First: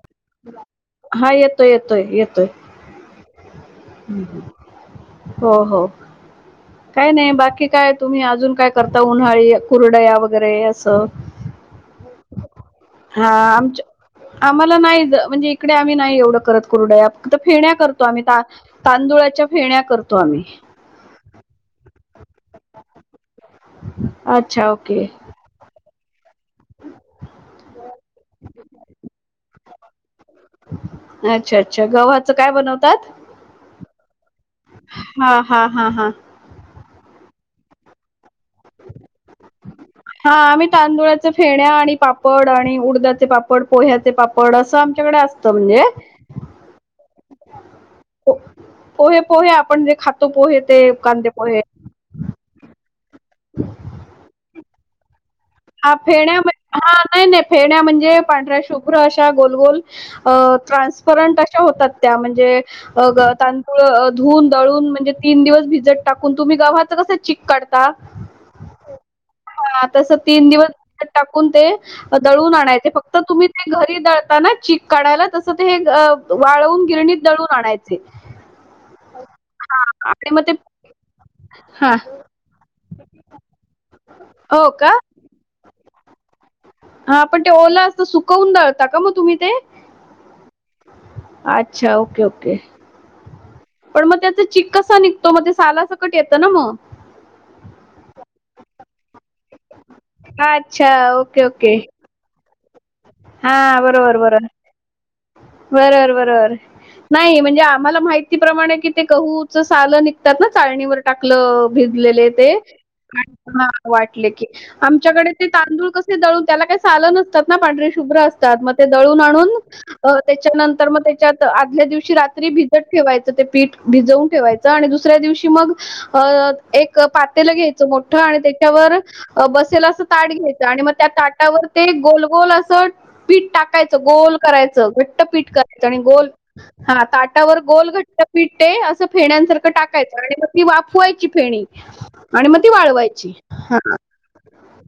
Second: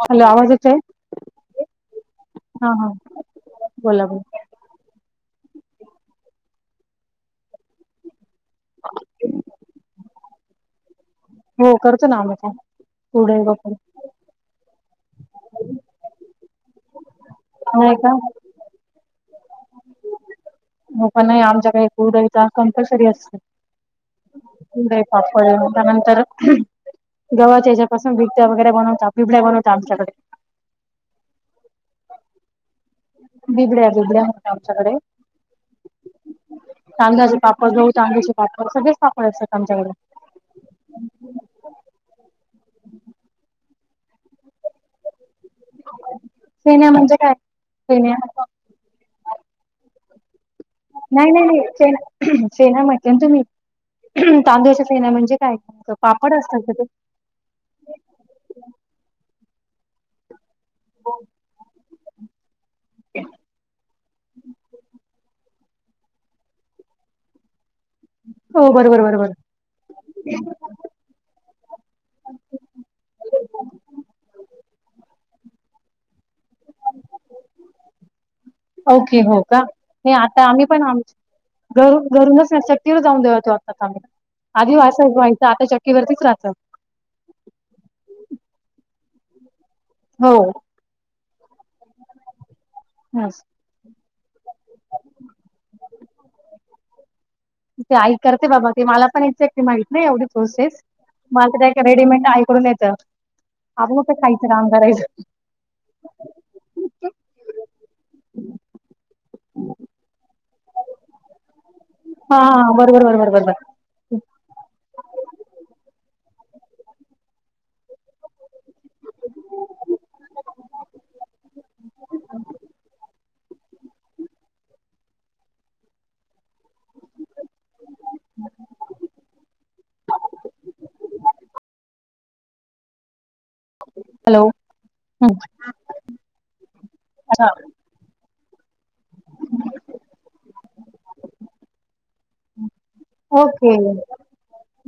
Hello आवाज येतोय? हा येतोय येतोय येतोय हा, हा बोला बोला हो, हो काय नाही, बाकी काय तुम्ही अजून काय करता, उन्हाळी कुरडया वगैरे असं? हं करतो ना आम्हीपण हा कुरडई, पापड आमच्या आम्हाला नाही ज म्हणजे इकडं आम्ही नाही एवढं करत कुरडया, फक्त फेण्या नाही करतो का आम्ही ता तांदुळाच्या फेण्या करतो आम्ही. मोपा नाही आमच्याकडे कुरडईचा कंपलसरी असते अच्छा कुरडई, ओके पापड [unintelligible] त्यानंतर गव्हाच्या ज्याबिकट्या वगैरे बनवता बनवता आमच्याकडे अच्छा अच्छा गव्हाचं काय बनवतात? बिबड्या बिबड्या म्हणतात आमच्याकडे हा हा हा हा तांदळाचे पापड जाऊ तांदूचे पापड सगळेच पापड असतात आमच्याकडे. हा आम्ही तांदुळाचे फेण्या आणि पापड आणि उडद्याचे पापड पोह्याचे पापड असं आमच्याकडे अस तो म्हणजे. सेन्या म्हणजे काय सेन्या पो- पोहे पोहे आपण जे खातो पोहे ते. कांदे नाही नाही पोहे नाही से सेना म्हटलं तुम्ही तांदूळच्या सेना म्हणजे. काय आप पापड फेण्या म असतात का ह ते नाही नाही फेरण्या म्हणजे पांढऱ्या शुभ्र अशा गोलगोल ट्रान्सपरंट अशा होतात. त्या म्हणजे तांदूळ धुऊन दळून म्हणजे. तीन दिवस भिजत टाकून तुम्ही गावाच कसं चक काढता हो बरोबर बरोबर. हे बघ क टाकून ते दळून आणायचे फक्त तुम्ही ते घरी दळताना चक काढायला तसं ते. वाळवून गिरणीत दळून आणाय ते ओके हो का हे आता आम्ही पण आमच घर हां. घरूनच शक्तीवर जाऊन दवत वात आमला हो आधी वां का? व्हायं आता चट वरतीच राहत हा पण ते ओला असत सुकवून दाळता का मग तुम्ही ते हो अच्छा ओके ओके. हास. पण मग त्याचा चक कसा निघतो मग ते साला सकट येतं ना मग? ति ते आई करते बाबा ते मला पण एकक्ली माहिती. नाही एवढी प्रोसेस अच्छा म ओके आ ओके रेडीमेड प्रोसेस, आईकडून येतं हा बरोबर बरोबर. खायचं ना काम करायचं. बरोबर बरोबर. नाही म्हणजे आम्हाला माहितीप्रमाणे कि ते कहूच सालं निघतात ना चाळणीवर टाकलं. भिजलेले हा ते हा बरोबर बरोबर आणि बरोबर वाटले की आमच्याकडे ते तांदूळ कसे दळून त्याला काही सालं नसतात ना पांढरी शुभ्र असतात मग ते दळून आणून. अ मग त्याच्यात आदल्या दिवशी रात्री भिजत ठेवायचं ते पीठ भिजवून ठेवाय आणि दुसऱ्या दिवशी मग अ एक पातेल घ्यायचं मोठं आणि त्याच्यावर. बसेला असं ताट घ्यायचं आणि मग त्या ताटावर ते गोलगोल असं. पीठ टाकायचं गोल हॅलो करायचं. घट्टपीठ करायचं आणि गोल हा ताटावर गोल घट्ट पिट्टे असं फेण्यासारखं टाकायचं आणि मग ती वाफवायची फेणी. आणि मग ती वाळवायची. ओके.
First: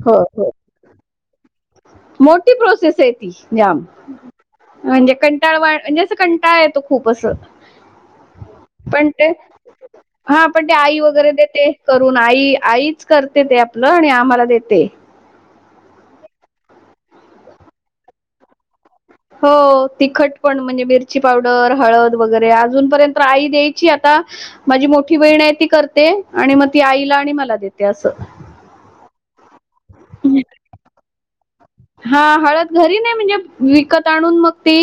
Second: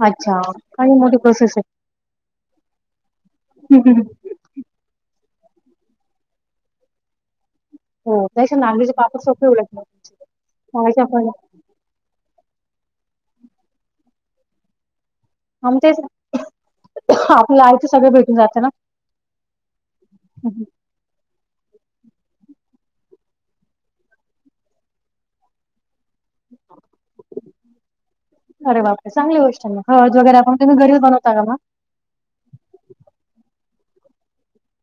हो अच्छा हो काही मोठी प्रोसेस आहे. मोठी प्रोसेस य ती जम. आहे म्हणजे कंटाळवा म्हणजे असं कंटाळ आहे तो खूप असं हो त्याच्या नागलीचे पण पापड ते सोपे उलट हा पण मगाशी आई आपण वगैरे देते. करून आई आईच करते ते आपलं आणि आम्हाला देते. आम ते आपल्या आईच सगळ भेटून जातं ना. हो तिखटपण म्हणजे मिर मच्ची पावडर हळद वगैरे अजूनपर्यंत आई द्यायची आता. माझी मोठी बहीण आहे ती करते आणि मग ती आईला आणि मला देते असं. अर बापर चांगली गोष्ट आहे हळजगैरे आपण तुम्ही घरी बनवता का मग? हा हळद घरी नाही म्हणजे विकत आणून मग ती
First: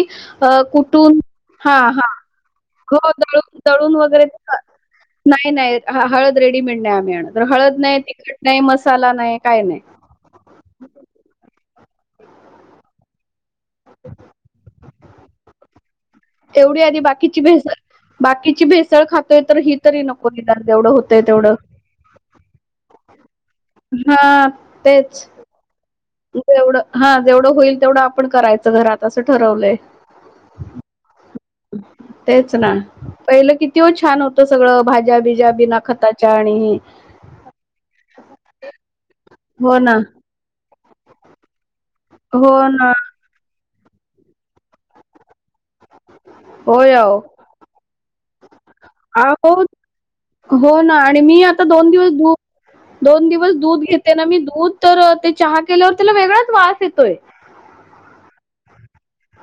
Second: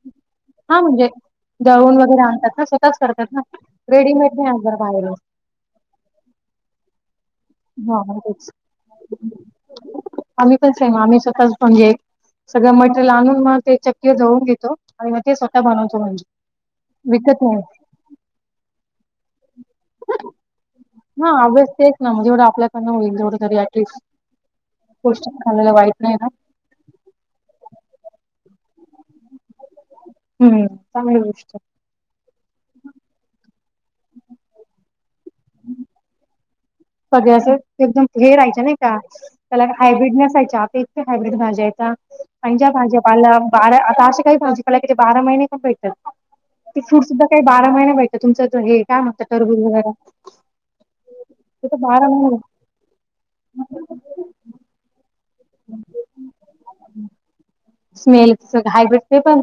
अ हा म्हणजे कुठून. हा दळून हा वगैरे आणतात ना स्वतःच करतात ना होळून तळून वगैरे, रेडीमेड नाही नाय. आणणार बाहेरून नाही नाही हळद रेडीमेंड नाही आणत, आम्ही आण तर हळद हा नाही हा तिखट तेच नाही मसाला नाही काय नाही. आम्ही पण सेम, आम्ही स्वतःच म्हणजे सगळं मटेरियल आणून म ते चक्कीवर दळून घेतो आणि मग ते स्वतः बनवतो म्हणजे एवढी आणि बाकीची विकत नाही भेसळ. बाकीची भेसळ खातोय, तर ही तरी नको इ दरवढं होतय हा तेवढं. अभ्यास तेच ना जेवढं आपल्याकडन होईल तेवढ, तरी हां, तेच. गोष्टायला वाईट नाही. जेवढं हा जेवढं होईल तेवढं आपण करायचं घरात असं ठरवलंय. हम्म चांगली गोष्टय. तेच ना पहिलं किती हो छान होतं सगळं भाज्या बीज जा बिना खताच्या आणि. ते असं एकदम हे रायच्या नाही का त्याला हो ना. हायब्रिडनेसय आता एके हायब्र्रीड भाज्यायता. हो म्हज्या ना. भाजी पा बारा आता अशी काही भाजीपाला बारा महिने पण भेट. ते होय फ्रूट अहो. सुद्धा काही बारा महिने पाहि तुमचं हे काय मग अहो तरबूज वगैरा. हो ना आणि मी आता दोन दिवस दू दोन दिवस दूध घेते ना मी दूध तर ते चहा केल्यावर त्याला वेगळाच वास येतोय. स्मेल सगळं हायब्रिड ते पण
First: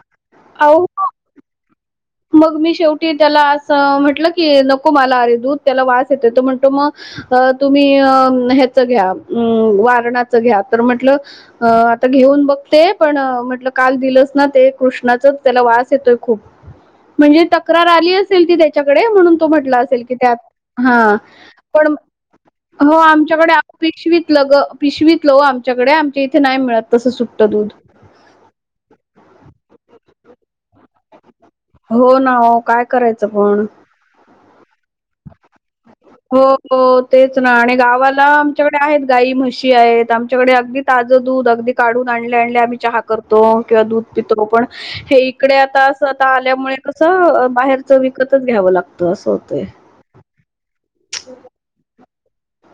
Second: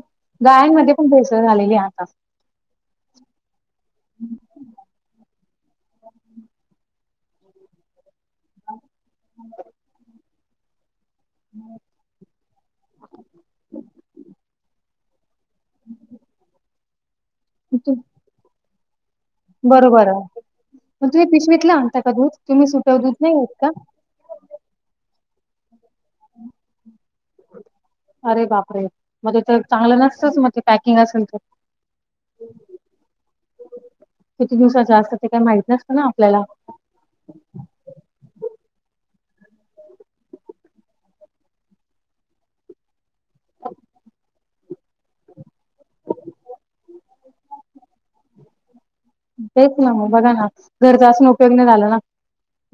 अहो गाईमध्ये पण भेसळ झालेली आहे आता. मग मी शेवटी त्याला असं म्हंटलं की नको मला अरे दूध त्याला वास येते त म्हणतो मग तुम्ही अ ह्याच घ्या वारण. घ्या तर म्हटलंआ तर घेऊन बघते, पण म्हटलं काल दिलंच ना ते कृष्णाचा त्याला वास येतोय खूप. म्हणजे तक्रार ती त्या म्हण म्हट बरोबर मग तुम्ही पिशवीतलं असल आणता का दूध तुम्ही सुटं दूध नाही आमच्याक घेत आत का पिशवीत ल ग पिशवीत लव आमच्याकडे आमच्या इथे नाही मिळत तसं सुट्टं दूध. अरे बापरे मध्ये तर चांगलं नसतंच मग. पॅकिंग असेल तर हो ना हो काय करायचं पण किती दिवसा जास्त ते काही माहित नसतं ना आपल्याला. हो हो तेच ना आणि गावाला आमच्याकडे आहेत गाई म्हशी आहेत आमच्याकडे अगदी. ताजं दूध अगदी काढून आणले आणले आम्ही चहा करतो किंवा दूध पितो पण हे इकडे आता असं आता आल्यामुळे बाहेरच विकतच घ्यावं लागतं असं होतंय. तेच ना बघा ना घरचा असून उपयोग नाही झाला ना.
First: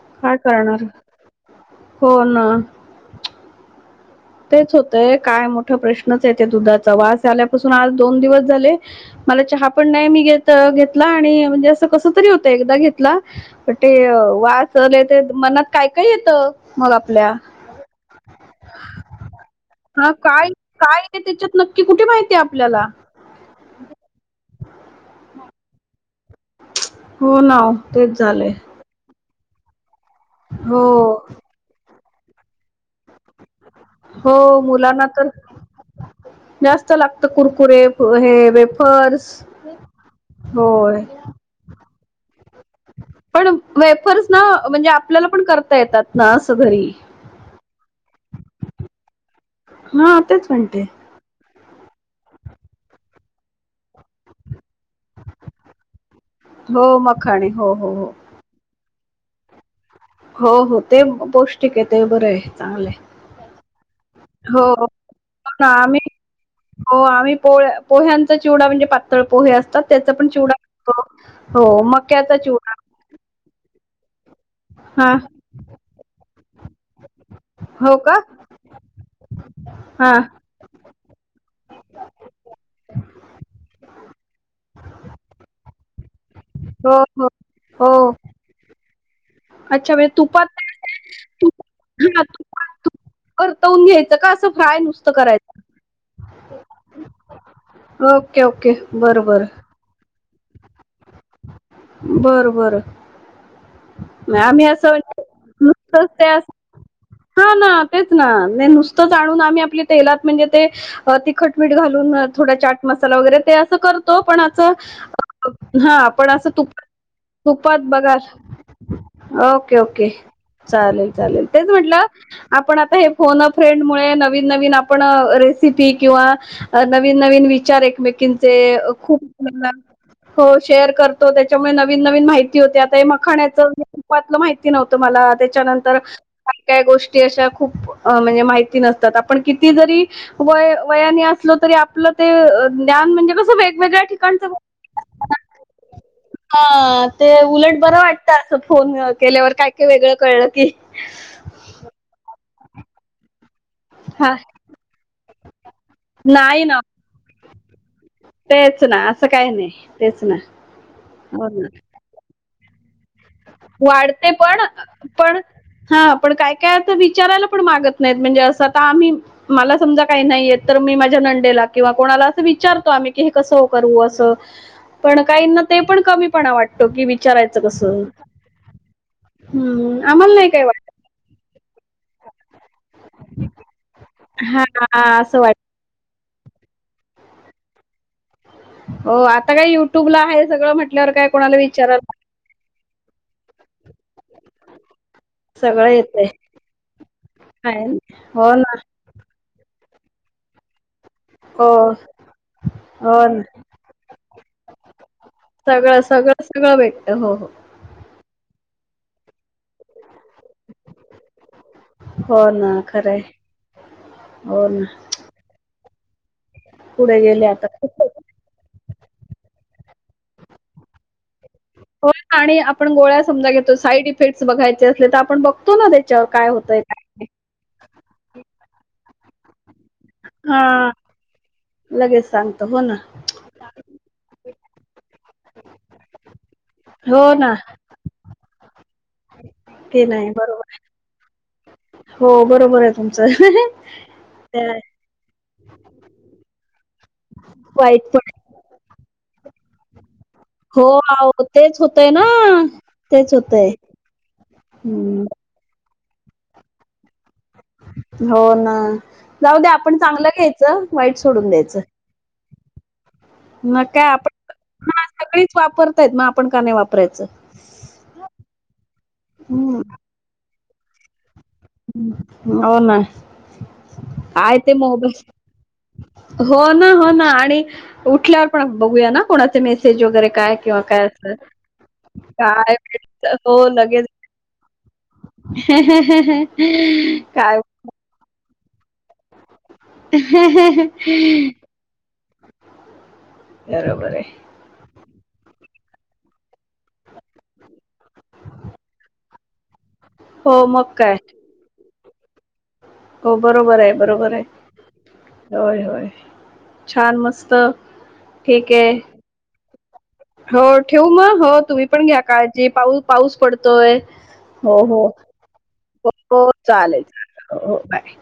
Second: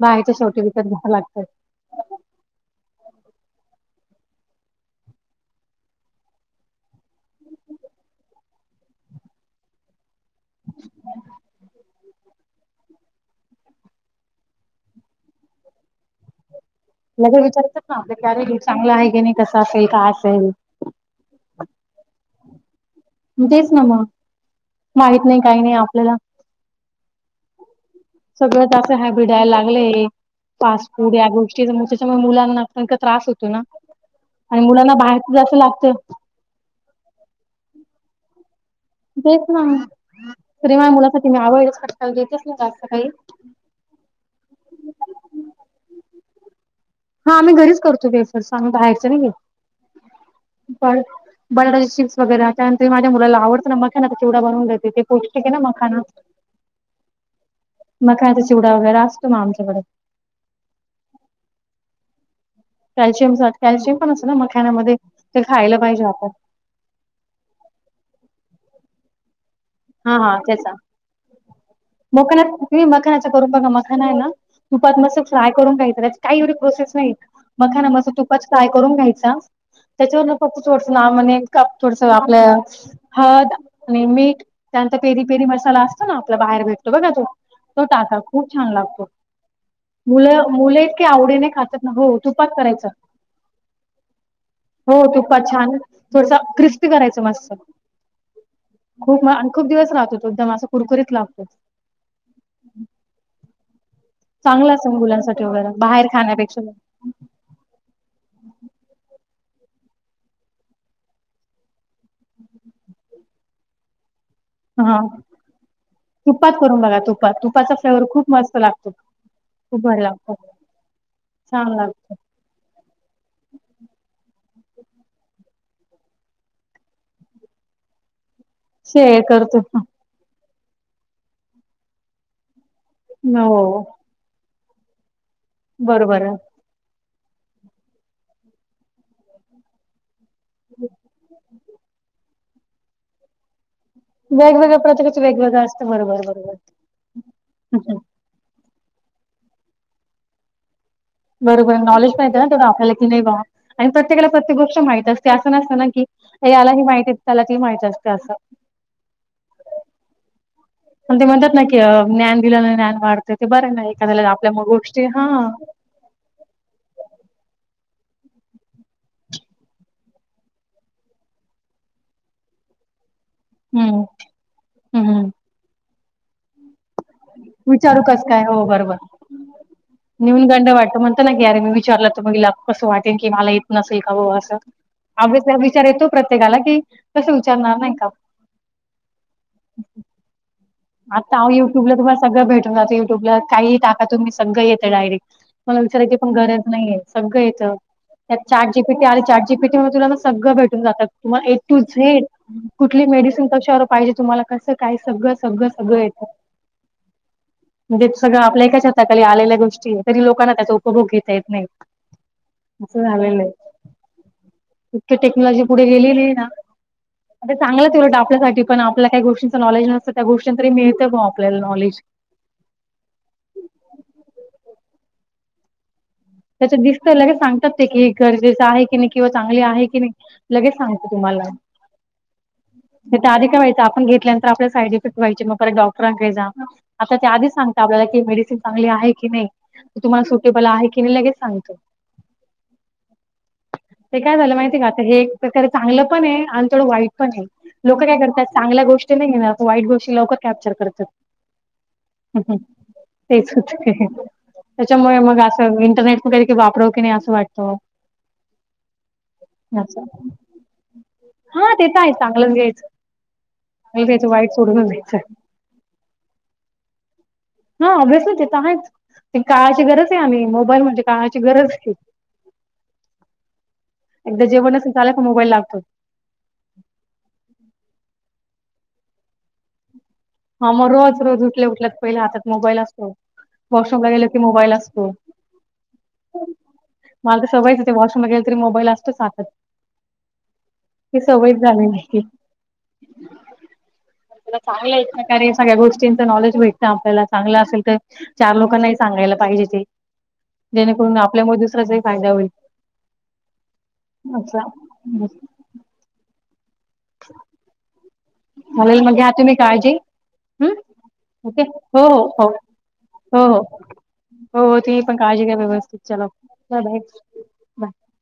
बाहेरच्या काय शेवटी विकत करणार घ्यावं लागतं हो ना. तेच होतय काय मोठा प्रश्नच आहे ते दुधाचा वास आल्यापासून आज दोन दिवस झाले. मला चहा पण नाही मी घ घेतला आणि म्हणजे असं कस री होत एकदा घेतला पण ते वाचले ते मनात काय काय येतं. मग आपल्या लगे विचारतात ना करेू चांगलं आहे की नाही कसं असेल. हा काय काय आहे त्याच्यात नक्की कुठे माहितीय आपल्याला. ण तेच मग माहत नाही काही नाही, आपल्याला. हो नाव तेच झाले. हरबर डाळ लागले फास्ट हो फूड या गोष्टी.. त्याच्यामुळे मुलांना त्रास होतो ना, हो आणि मुलांना तर बाहेर जास्त लागत. जास्त लागत कुरकुरे हे वेफर्स तेच ना, तरीपण होय मुलासाठी मी अवॉइडच फटकाल देतेच ना जास्त असत काही. पण वेफर्स ना, म्हणजे आपल्याला पण करता येतात ना असं घरी. हा आम्ही घरीच करतो, वेफर्स आम्ही बाहेरच नाही हा तेच घेत म्हणते पण. बटाट्याचे चिप्स वगैरे त्यानंतर माझ्या मुला आवडतं ना, मग खाना तेवढा बनवून देते पौष्टिक आहे ना मखाना. हो मखाणे, हो हो हो. मखानाचा चिवडा वगैरे असतो ना, आमच्याकडे. हो हो ते पौष्टिक आहे, ते बरं आहे. चांगलं आहे. कॅल्शियम कॅल्शियम पण असत ना? हो, मखाना हो मध्ये ते ना खायला आम्ही पाहिजे आपण. हो आम्ही पोह्यांचा चिवडा पोह्यांचा म्हणजे पातळ पोहे असतात. त्याचा हा पण हा चीवडा तेच तो, हो मक्याचा मखाना चीवडा. तुम्ही मखानाचा करून बघा मखाना आहे ना, हां. तुपात फ्राय करून काय एवढी प्रोसेस नाही. मखाना हो मग का? तुपात फ्राय करून घ्यायचा! हां. त्याच्यावर. फक्त थोडस एक म्हण काप थोडस आपलं हळद आणि मीठ.. त्यानंतर पेरी पेरी मसाला असतो ना, आपला बाहेर भेटतो हो, बघा तो हो. तो हो. टाका खूप छान लागतो. अच्छा म्हणजे तुपात मुलं ते मुलं, इतकी आवडीने तूप खातात ना, हो हां, तूपात तुपात करायचं. तूप परतवून घ्यायचं का असं फ्राय हो नुसतं तुपात करायचं? छान थोडस क्रिस्पी करायचं मस्त. ओके ओके खूप बरोबर. आणि खूप दिवस राहतो एकदम, असं कुरकुरीत लागतो. बरं बरं. आम्ही चांगला असं असेल म्हणजे मुलांसाठी वगैरे, बाहेर नुसतंच त्या खाण्यापेक्षा, मग. हा ना, तेच ना, नुसताच आणून आम्ही आपल्या, तेलात म्हणजे ते तिखट मीठ घाल. थोडा चाट मसाला वगैरे ते अस करतो पण असं. हा हा पण, असं तुपात तुप करून बघा तुपाचा तुपात फ्लेवर बघा, खूप मस्त लागतो ओके खूप भारी ओके लागतो चालेल चालेल, तेच छान म्हटलं? लागतो आपण आता हे फोन फ्रेंड मुळे, नवीन नवीन आपण रेसिपी किंवा. अ नवीन नवीन विचार एकमेक एकमेकींचे खूप शेअर करतो हो शेअर करतो त्याच्यामुळे नवीन नवीन माहिती हो आता हे मखाचं हो माहिती नव्हतं मला त्याच्यानंतर. बरोबर आहे काही गोष्ट अशा खूप म्हणजे, माहिती नसतात आपण किती जरी व वयाने असू. आसलो तरी आपलं ते म्हणजे ज्ञान म्हणजे कसं ते वेगवेगळ्या ठिकाणी. वेगवेगळ्या प्रत्येकाचं वेगवेगळं असतं [unintelligible] बरोबर बरोबर हा ते उलट बर वाटत. असं फोन केल्यावर, काय काय वेगळं कळलं की बरोबर नॉलेज माहतीे ना ते, आपल्याला की नाही वा, आणि प्रत्येकाला हा प्रत्येक गोष्ट माहती असते, असं नसतं ना की. नाही ना यालाही माहिती त्याला ते माहित असतें असं. तेच ना अस काही नाही तेच ना. आणि ते म्हणतात ना, की ज्ञान दिल्यान ज्ञान वाढतं, ते बर ना एखाद्याला वाढते आपल्या मूळ पण गोष्टी हा पण हा पण काय काय आस विचारायला पण मागत नाहीत, म्हणजे असं आता आम्ही. मला समजा काही नाही येत, तर मी माझ्या नंदेला किंवा कोणाला असं विचारतो आम्ही! हे कसं करू हम्म असं, पण हम्म काही ना ते पण कमी पणा वाटतो की, विचारायचं कसं. नाय हो बरोबर, हम्म, आम्हाला नाही काय न्यूनगंड वाटत वाटतो म्हणतो ना की अरे मी विचारल तर मग हिला कस वाटेल की, मला येत नसेल का बाबा हा हा, असं अस [unintelligible] वाटत विचार येतो प्रत्येकाला की, कस विचारणार नाही का? हो आता काय युट्युबला आहे, सगळं म्हट आता अहो युट्यूबला तुम्हाला सगळं भेटून जात, युट्यूबला काही टाका तुमी सगळ येतं डायरेक्ट. मला सगळं विचारायची येतंय पण गरज नाहीेय, सगळं येत आहे ना. त्यात हो ना चाटजीपीटी आल चाट जीपीटी मधून तुलाना सगळं भेटून जात. तुम्हाला ए हो टू झेड कुठली हो ना मेडिसिन कशावर पाहिजे, तुम्हाला कसं काय सगळंच. सगळं सगळं सगळं भेटत हो हो. म्हणजे सगळं आपल्या एका छताखाली आलेल्या गोष्टी हे, तरी लोकांना त्याचा उपभोग घेता येत नाही. हो ना असं खरंय झालेलं आहे हो ना. इतकी टेक्नॉलॉजी पुढे गेलेली हे ना, पुढे गेले आता ते आता चांगलच उलट हो आ त्यासाठी पण, आपल्या काही गोष्टींचं नॉलेज नसतं त्या गोष्टीच तरी मिळतं ग आपल्याला नॉलेज. आणि आपण गोळ्या समजा घेतो साईड इफेक्टस बघायचे असले, तर आपण बघतो ना त्याच्यावर काय होतंय काय ते नाही. लगे सांगात ते की गरजेचं आहे, की नाही किंवा चांगली आहे. की नाही, लगेच हां सांगत तुम्हाला लगेच सांगतो हो ना ते आधि काय व्हायंच आपण घेतल्यानंतर आपल्या साईड इफेक्ट व्हायचे मग परत डॉक्टरांकडे जा आता हो ते आधिच ना सांगत. आपल्याला की मेडिसिन चांगली आहे की नाही ती ते तुम्हाला नाही सुटेबल बरोबर आहे की ते लगेच सांगत, हो बरोबर आहे तुमचं ते ते काय झाल माहित आहे. का आता हे एक प्रकारे चांगलं पण हे आणि थोडं वाईट पण हे वाईट लोक काय पण आहे. करतात. चांगल्या गोष्टी नाही घेनार, वाईट गोष्टी लवकर कॅप्चर हो करतात, अहो तेच होतंय ना हह, तेच होत हेहे. त्याच्यामुळे हं, मग असं इंटरनेट कुठे वापरव की नाही असं वाटतं ओ. हो ना, जाऊ दे आपण असं चांगलं घ्यायचं वाईट सोडून द्यायचं. काय चांगलंच घ्यायचं. मग चांगलं काय? घ्यायचं वाईट सोडूनच आपण घ्यायचं सगळीच वापरतायत मग आपण का नाही वापरायचं. हा ओबेसली ते तर आहेच, हं, काळाची गरज आहे आम्ही मोबाईल म्हणजे काळाची गरज आहे. हम्म हो ना एकदा काय ते जेवण असेल झालं मोबाईल. का लागतो हो ना हो ना आणि उठल्यावर पण बघूया ना कोणाचे मेसेज वगैरे. काय हा किंवा मग काय रोज असं रोज उठल्या उठल्या पहिले हातात काय मोबाईल असतो, भेटतं वॉशरूमला गेल की मोबाईल असतो. हेह हेह हेह काय ते वॉशरूमला गेलतरी तरी मोबाईल असतो हातात, ते सवय झाले आहे. बरोबर आहे. जरा चांगलं आहे ना. कारे सगळ्या गोष्टींच नॉलेज भेटतं आपल्याला चांगलं असेल तर चार लोकांनाही सांगायला पाहिजे ते. हो मग जेणे काय करून आपल्या मुळे दुसऱ्याचा ही फायदा होईल. हो बरोबर आहे बरोबर आहे, अच्छा होय होय. छान मस्त, ठीक आहे. चालेल घ्या तुम्ही काळजी. हो हम्म ठेवू मग? हो ओके तुम्ही पण घ्या हो हो काळजी पाऊ पाऊस हो हो पडतोय. हो तुम्ही हो पण काळजी घ्या व्यवस्थित चला हो बाय बाय चालेल चाले, हो बाय.